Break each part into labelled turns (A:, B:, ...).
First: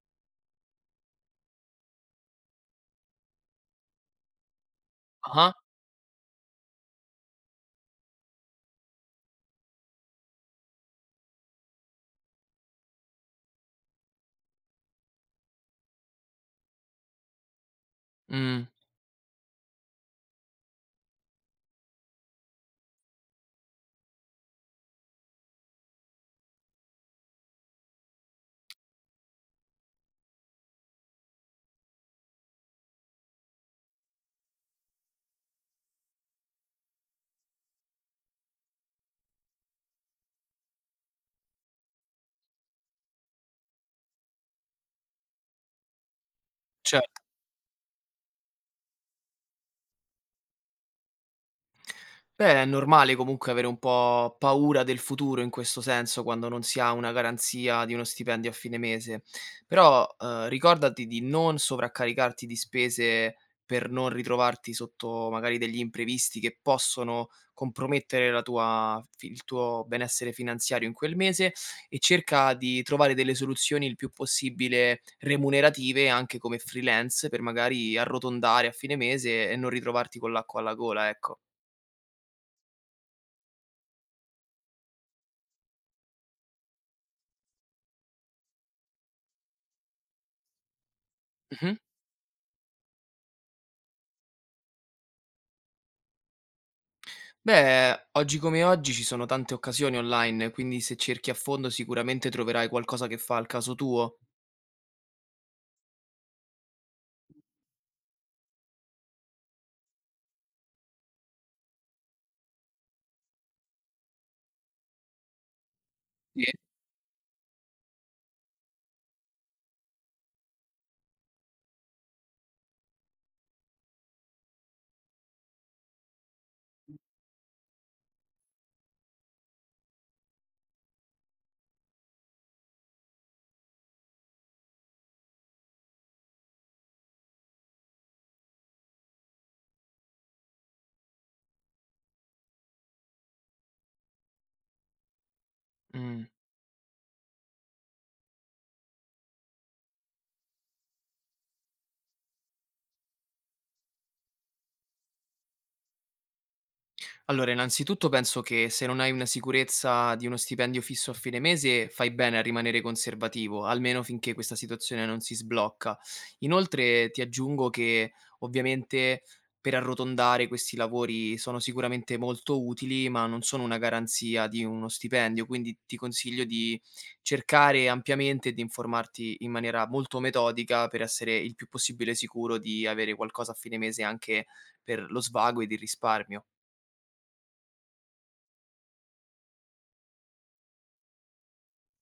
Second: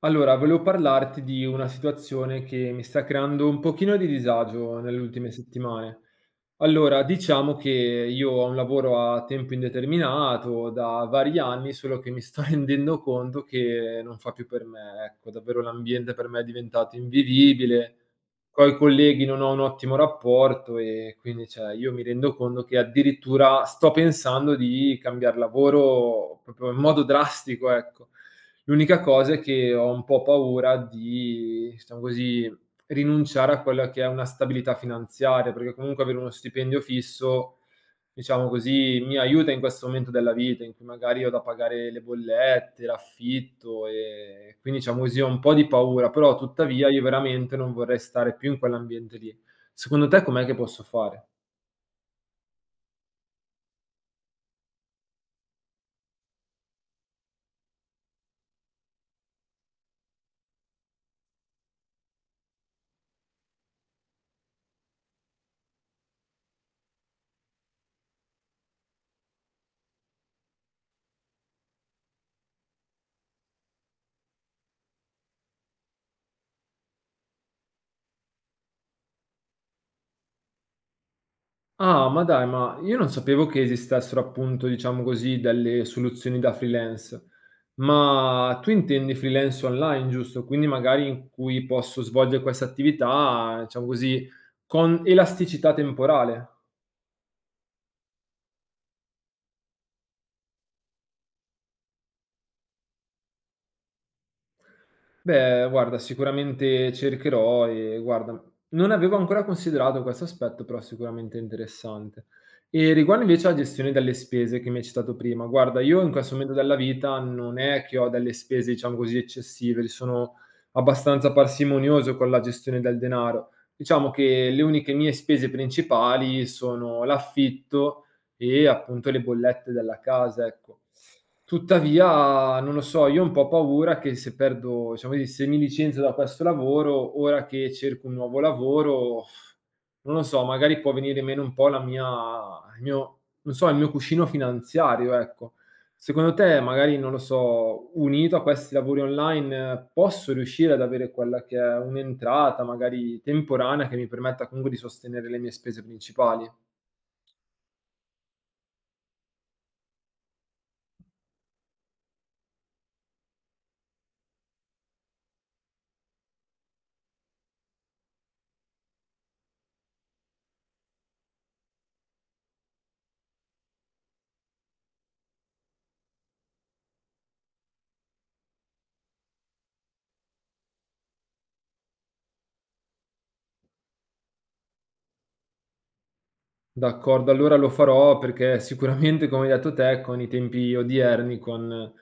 A: Allora, volevo parlarti di una situazione che mi sta creando un pochino di disagio nelle ultime
B: Ah-ah.
A: settimane. Allora, diciamo che io ho un lavoro a tempo indeterminato da vari anni, solo che mi sto rendendo conto che non fa più per me, ecco, davvero l'ambiente per me è diventato invivibile.
B: Mh.
A: Coi colleghi non ho un ottimo rapporto e quindi, cioè, io mi rendo conto che addirittura sto pensando di cambiar lavoro proprio in modo drastico, ecco. L'unica cosa è che ho un po' paura di, diciamo così, rinunciare a quella che è una stabilità finanziaria, perché comunque avere uno stipendio fisso, diciamo così, mi aiuta in questo momento della vita in cui magari ho da pagare le bollette, l'affitto e quindi diciamo così ho un po' di paura, però tuttavia io
B: Cer
A: veramente non vorrei stare più in quell'ambiente lì. Secondo te com'è che posso fare?
B: beh, è normale comunque avere un po' paura del futuro in questo senso quando non si ha una garanzia di uno stipendio a fine mese, però ricordati di non sovraccaricarti di spese per non ritrovarti sotto magari degli imprevisti che possono compromettere la tua il tuo benessere finanziario in quel mese e cerca di trovare delle soluzioni il più possibile remunerative anche come freelance per magari arrotondare a fine mese e non ritrovarti con l'acqua alla gola, ecco.
A: Ah, ma dai, ma io non sapevo che esistessero appunto, diciamo così, delle soluzioni da freelance. Ma tu intendi freelance online, giusto? Quindi magari in cui
B: Mhm.
A: posso svolgere questa attività, diciamo così, con elasticità temporale.
B: Beh, oggi come oggi ci sono tante occasioni online, quindi se cerchi a fondo sicuramente troverai qualcosa che fa al caso tuo.
A: Beh, guarda, sicuramente cercherò e guarda, non avevo ancora considerato questo aspetto, però sicuramente è interessante. E riguardo invece alla gestione delle spese che mi hai citato prima, guarda, io in questo
B: Sì.
A: momento della vita non è che ho delle spese, diciamo così, eccessive, sono abbastanza parsimonioso con la gestione del denaro. Diciamo che le uniche mie spese principali sono l'affitto e appunto le bollette della casa, ecco. Tuttavia, non lo so, io ho un po' paura che se perdo diciamo così, se mi licenzio da questo lavoro, ora che cerco un nuovo lavoro, non lo so, magari può venire meno un po' la mia il mio non so, il mio cuscino finanziario, ecco.
B: Mh.
A: Secondo te magari, non lo so, unito a questi lavori online, posso riuscire ad avere quella che è un'entrata, magari temporanea, che mi permetta comunque di sostenere le mie spese principali?
B: Allora, innanzitutto penso che se non hai una sicurezza di uno stipendio fisso a fine mese, fai bene a rimanere conservativo, almeno finché questa situazione non si sblocca. Inoltre ti aggiungo che ovviamente per arrotondare questi lavori sono sicuramente molto utili, ma non sono una garanzia di uno stipendio, quindi ti consiglio di cercare ampiamente e di informarti in maniera molto metodica per essere il più possibile sicuro di avere qualcosa a fine mese anche per lo svago ed il risparmio.
A: D'accordo, allora lo farò perché sicuramente, come hai detto te, con i tempi odierni, con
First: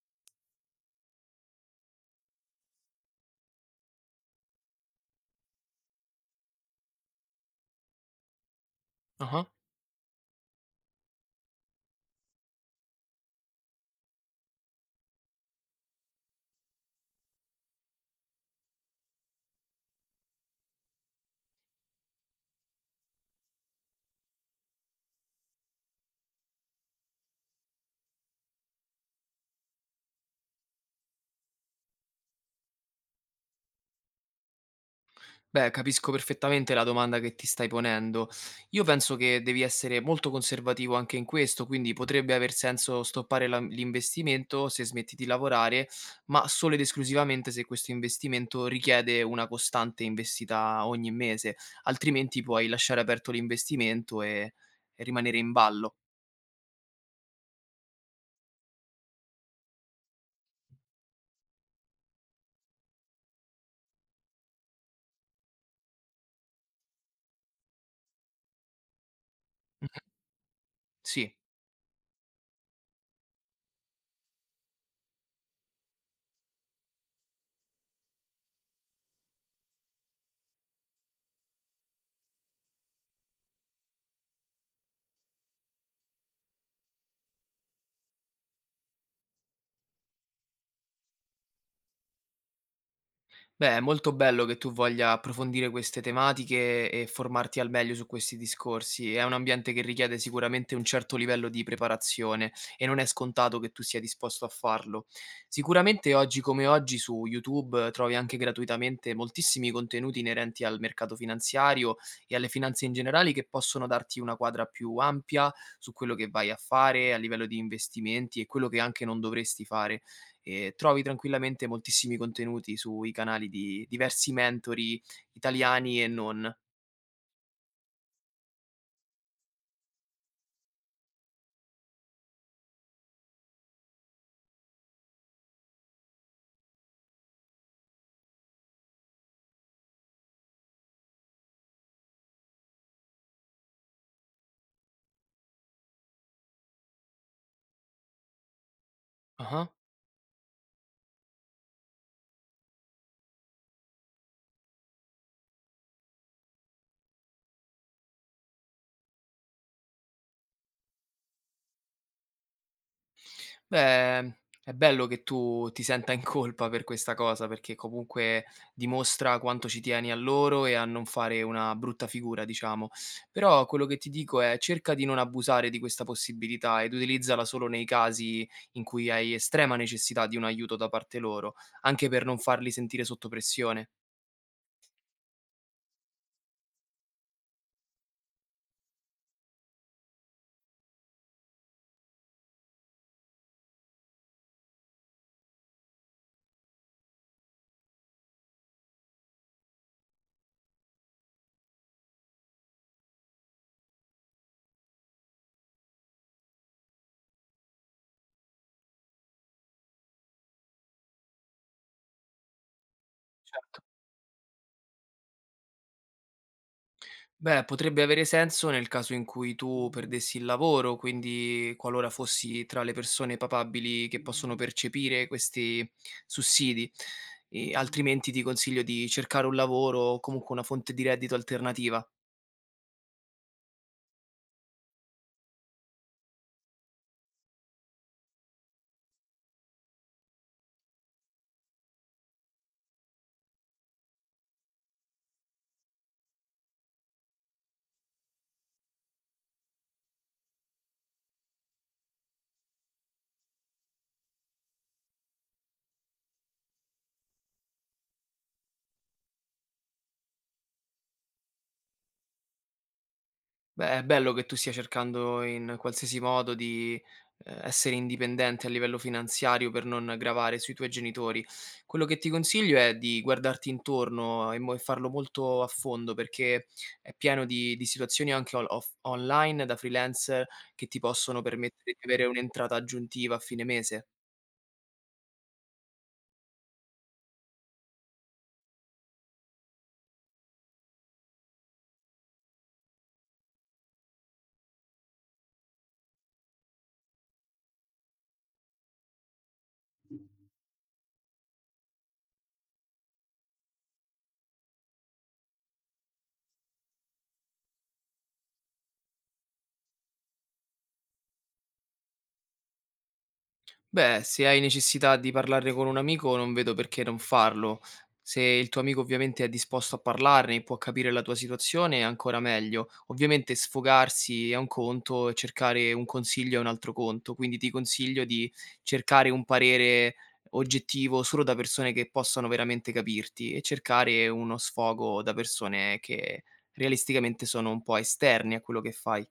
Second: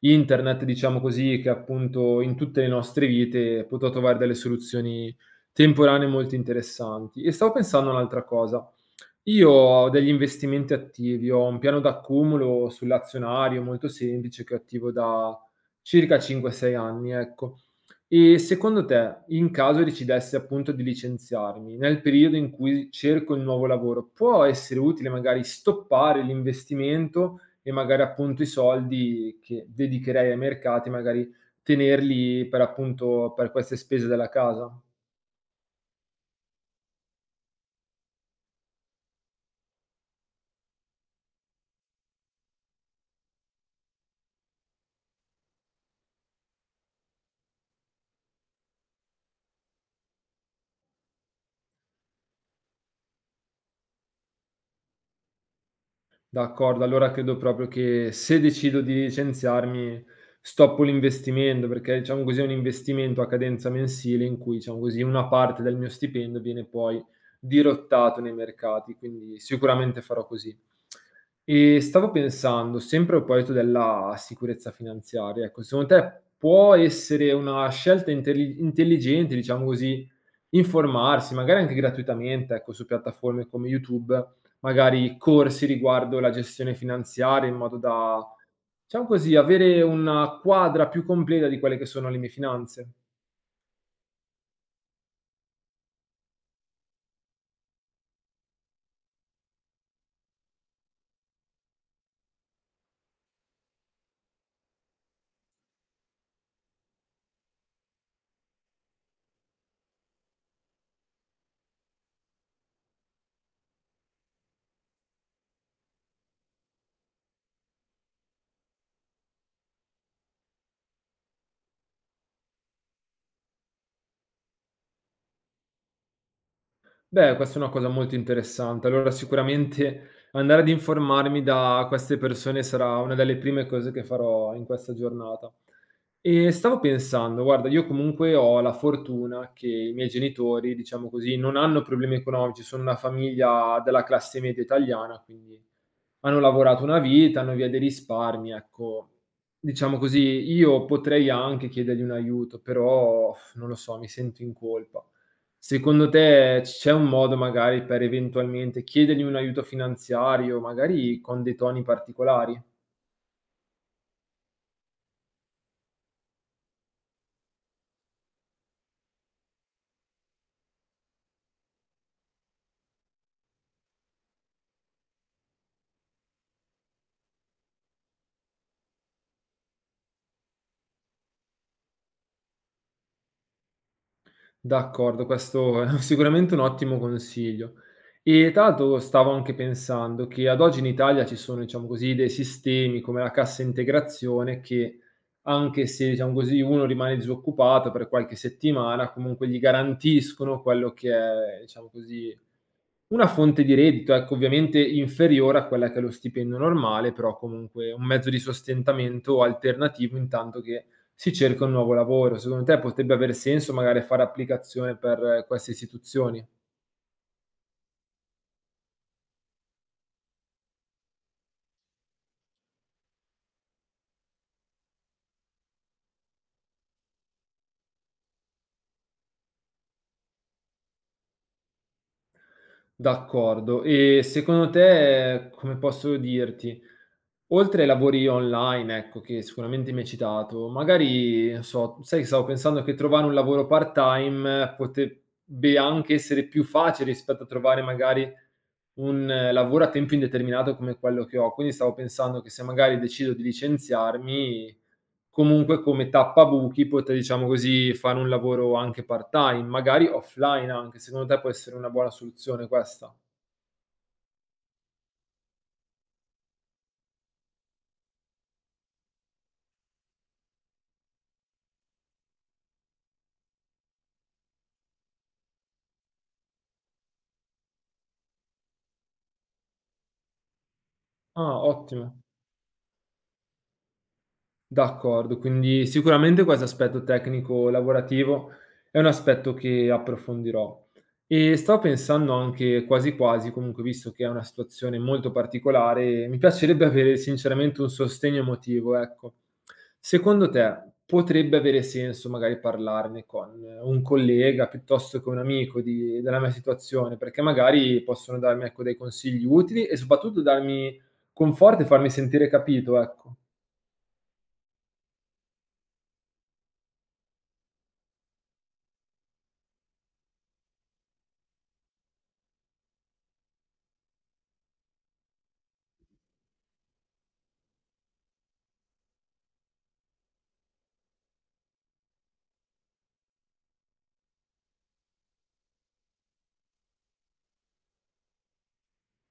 A: internet, diciamo così, che appunto in tutte le nostre vite potrò trovare delle soluzioni temporanee molto interessanti. E stavo pensando a un'altra cosa.
B: Ah.
A: Io ho degli investimenti attivi, ho un piano d'accumulo sull'azionario molto semplice che attivo da circa 5-6 anni, ecco. E secondo te, in caso decidessi appunto di licenziarmi, nel periodo in cui cerco il nuovo lavoro, può essere utile magari stoppare l'investimento e magari appunto i soldi che dedicherei ai mercati, magari tenerli per appunto per queste spese della casa?
B: Beh, capisco perfettamente la domanda che ti stai ponendo. Io penso che devi essere molto conservativo anche in questo, quindi potrebbe aver senso stoppare l'investimento se smetti di lavorare, ma solo ed esclusivamente se questo investimento richiede una costante investita ogni mese, altrimenti puoi lasciare aperto l'investimento e rimanere in ballo.
A: D'accordo, allora credo proprio che se decido di licenziarmi, stoppo l'investimento, perché diciamo così è un investimento a cadenza mensile in cui, diciamo così, una parte del mio stipendio viene poi dirottato nei mercati, quindi sicuramente
B: Mhm.
A: farò così.
B: Sì.
A: E stavo pensando, sempre a proposito della sicurezza finanziaria, ecco, secondo te può essere una scelta intelligente, diciamo così, informarsi, magari anche gratuitamente, ecco, su piattaforme come YouTube, magari corsi riguardo la gestione finanziaria in modo da, diciamo così, avere una quadra più completa di quelle che sono le mie finanze.
B: Beh, è molto bello che tu voglia approfondire queste tematiche e formarti al meglio su questi discorsi. È un ambiente che richiede sicuramente un certo livello di preparazione e non è scontato che tu sia disposto a farlo. Sicuramente oggi come oggi su YouTube trovi anche gratuitamente moltissimi contenuti inerenti al mercato finanziario e alle finanze in generale che possono darti una quadra più ampia su quello che vai a fare a livello di investimenti e quello che anche non dovresti fare e trovi tranquillamente moltissimi contenuti sui canali di diversi mentori italiani e non.
A: Beh, questa è una cosa molto interessante. Allora sicuramente andare ad informarmi da queste persone sarà una delle prime cose che farò in questa giornata. E stavo pensando, guarda, io comunque ho la fortuna che i miei genitori, diciamo così, non hanno problemi economici, sono una famiglia della classe media italiana, quindi hanno lavorato una vita, hanno via dei risparmi, ecco.
B: Ah-ah.
A: Diciamo così, io potrei anche chiedergli un aiuto, però non lo so, mi sento in colpa. Secondo te c'è un modo magari per eventualmente chiedergli un aiuto finanziario, magari con dei toni particolari?
B: Beh, è bello che tu ti senta in colpa per questa cosa, perché comunque dimostra quanto ci tieni a loro e a non fare una brutta figura, diciamo. Però quello che ti dico è: cerca di non abusare di questa possibilità ed utilizzala solo nei casi in cui hai estrema necessità di un aiuto da parte loro, anche per non farli sentire sotto pressione.
A: D'accordo, questo è sicuramente un ottimo consiglio. E tra l'altro stavo anche pensando che ad oggi in Italia ci sono, diciamo così, dei sistemi come la cassa integrazione che anche se, diciamo così, uno rimane disoccupato per qualche settimana, comunque gli garantiscono quello che è, diciamo così, una fonte di reddito, ecco, ovviamente inferiore a quella che è lo stipendio normale, però comunque un mezzo di sostentamento alternativo intanto che si cerca un nuovo lavoro. Secondo te potrebbe aver senso magari fare applicazione per queste istituzioni?
B: Beh, potrebbe avere senso nel caso in cui tu perdessi il lavoro, quindi qualora fossi tra le persone papabili che possono percepire questi sussidi, e altrimenti ti consiglio di cercare un lavoro o comunque una fonte di reddito alternativa.
A: D'accordo. E secondo te, come posso dirti, oltre ai lavori online, ecco, che sicuramente mi hai citato, magari, non so, sai che stavo pensando che trovare un lavoro part-time potebbe anche essere più facile rispetto a trovare magari un lavoro a tempo indeterminato come quello che ho. Quindi stavo pensando che se magari decido di licenziarmi, comunque come tappabuchi potrei, diciamo così, fare un lavoro anche part-time, magari offline anche. Secondo te può essere una buona soluzione questa?
B: Beh, è bello che tu stia cercando in qualsiasi modo di, essere indipendente a livello finanziario per non gravare sui tuoi genitori. Quello che ti consiglio è di guardarti intorno e mo e farlo molto a fondo, perché è pieno di situazioni anche on off online da freelancer che ti possono
A: Ah,
B: permettere di
A: ottimo.
B: avere un'entrata aggiuntiva a fine mese.
A: D'accordo, quindi sicuramente questo aspetto tecnico-lavorativo è un aspetto che approfondirò. E stavo pensando anche quasi quasi, comunque visto che è una situazione molto particolare, mi piacerebbe avere sinceramente un sostegno emotivo, ecco. Secondo te potrebbe avere senso magari parlarne con un collega piuttosto che un amico di della mia situazione? Perché magari possono darmi, ecco, dei consigli utili e soprattutto darmi conforto e farmi sentire capito, ecco.
B: Beh, se hai necessità di parlarne con un amico, non vedo perché non farlo. Se il tuo amico ovviamente è disposto a parlarne e può capire la tua situazione, è ancora meglio. Ovviamente sfogarsi è un conto e cercare un consiglio è un altro conto, quindi ti consiglio di cercare un parere oggettivo solo da persone che possano veramente capirti e cercare uno sfogo da persone che realisticamente sono un po' esterni a quello che fai.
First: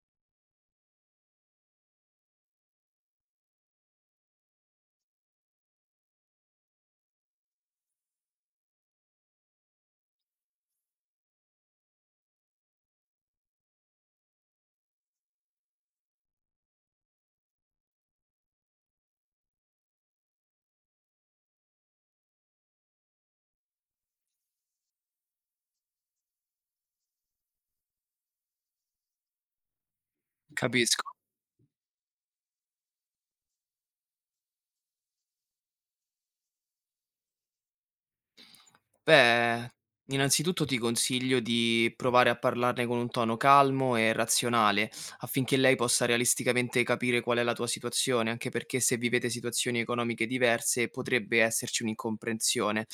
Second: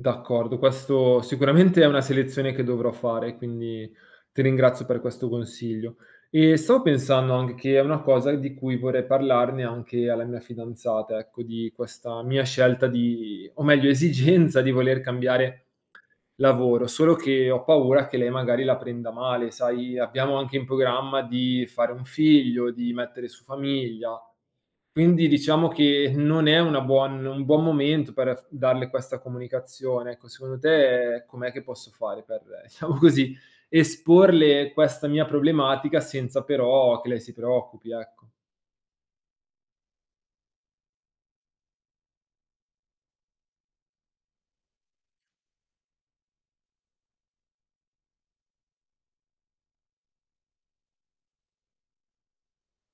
A: D'accordo, questo sicuramente è una selezione che dovrò fare, quindi ti ringrazio per questo consiglio. E stavo pensando anche che è una cosa di cui vorrei parlarne anche alla mia fidanzata, ecco, di questa mia scelta di o meglio esigenza di voler cambiare lavoro, solo che ho paura che lei magari la prenda male, sai, abbiamo anche in programma di fare un figlio, di mettere su famiglia. Quindi diciamo che non è una buon un buon momento per f darle questa comunicazione. Ecco, secondo
B: Capisco.
A: te com'è che posso fare per, diciamo così, esporle questa mia problematica senza però che lei si preoccupi, ecco?
B: Beh, innanzitutto ti consiglio di provare a parlarne con un tono calmo e razionale, affinché lei possa realisticamente capire qual è la tua situazione, anche perché se vivete situazioni economiche diverse potrebbe esserci un'incomprensione.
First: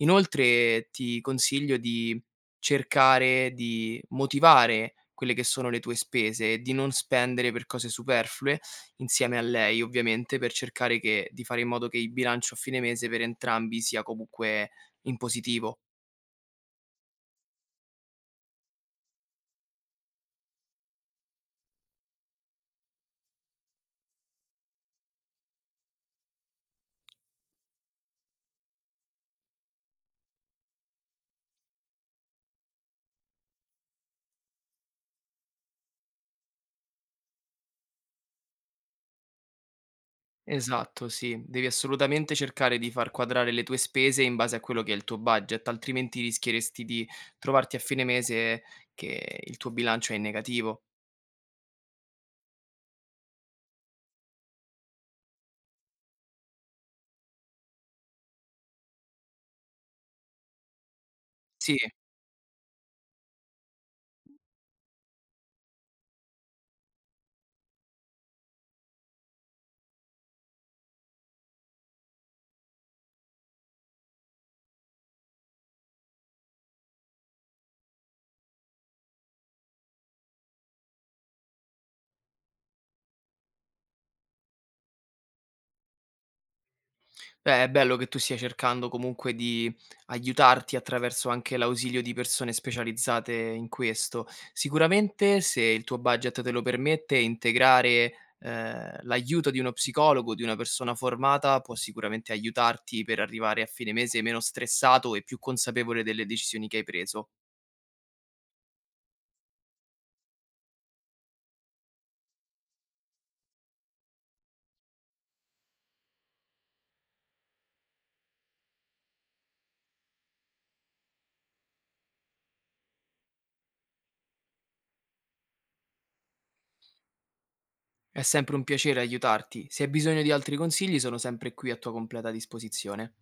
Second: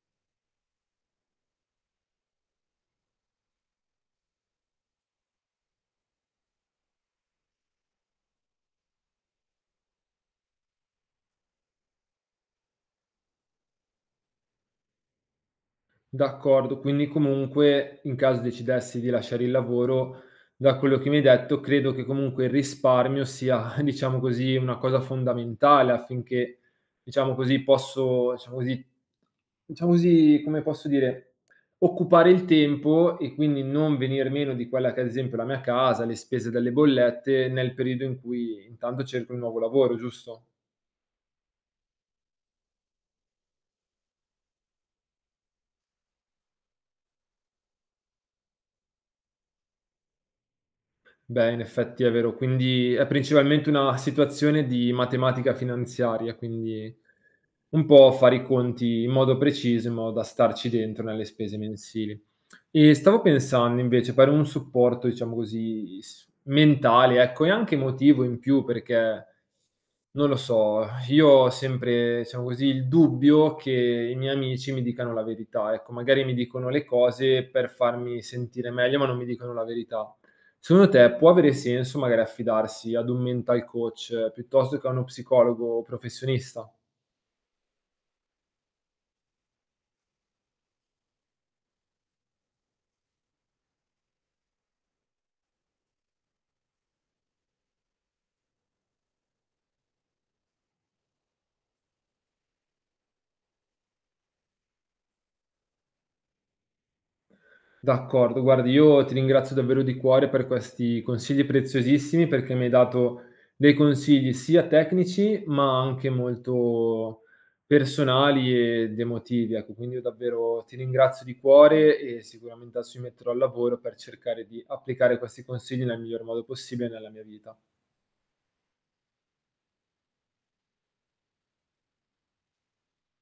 B: Inoltre ti consiglio di cercare di motivare quelle che sono le tue spese e di non spendere per cose superflue insieme a lei, ovviamente, per cercare di fare in modo che il bilancio a fine mese per entrambi sia comunque in positivo.
A: D'accordo, quindi comunque in caso decidessi di lasciare il lavoro, da quello che mi hai detto, credo che comunque il risparmio sia, diciamo così, una cosa fondamentale affinché, diciamo così, posso diciamo così, come posso dire, occupare il tempo e quindi non venir meno di quella che è ad esempio la mia casa, le spese delle bollette nel periodo in cui intanto cerco un nuovo lavoro, giusto?
B: Esatto, sì. Devi assolutamente cercare di far quadrare le tue spese in base a quello che è il tuo budget, altrimenti rischieresti di trovarti a fine mese che il tuo bilancio è in negativo.
A: Beh, in effetti è vero, quindi è principalmente una situazione di matematica finanziaria, quindi un po' fare i conti in modo preciso, in modo da starci dentro nelle spese
B: Sì.
A: mensili. E stavo pensando invece per un supporto, diciamo così, s mentale, ecco, e anche emotivo in più perché, non lo so, io ho sempre, diciamo così, il dubbio che i miei amici mi dicano la verità, ecco. Magari mi dicono le cose per farmi sentire meglio, ma non mi dicono la verità. Secondo te può avere senso magari affidarsi ad un mental coach piuttosto che a uno psicologo professionista?
B: Beh, è bello che tu stia cercando comunque di aiutarti attraverso anche l'ausilio di persone specializzate in questo. Sicuramente, se il tuo budget te lo permette, integrare, l'aiuto di uno psicologo, di una persona formata, può sicuramente aiutarti per arrivare a fine mese meno stressato e più consapevole delle decisioni che hai preso.
A: D'accordo, guardi io ti ringrazio davvero di cuore per questi consigli preziosissimi, perché mi hai dato dei consigli sia tecnici, ma anche molto personali ed emotivi, ecco. Quindi io davvero ti ringrazio di cuore e sicuramente adesso mi metterò al lavoro per cercare di applicare questi consigli nel miglior modo possibile nella mia vita.
B: È sempre un piacere aiutarti. Se hai bisogno di altri consigli, sono sempre qui a tua completa disposizione.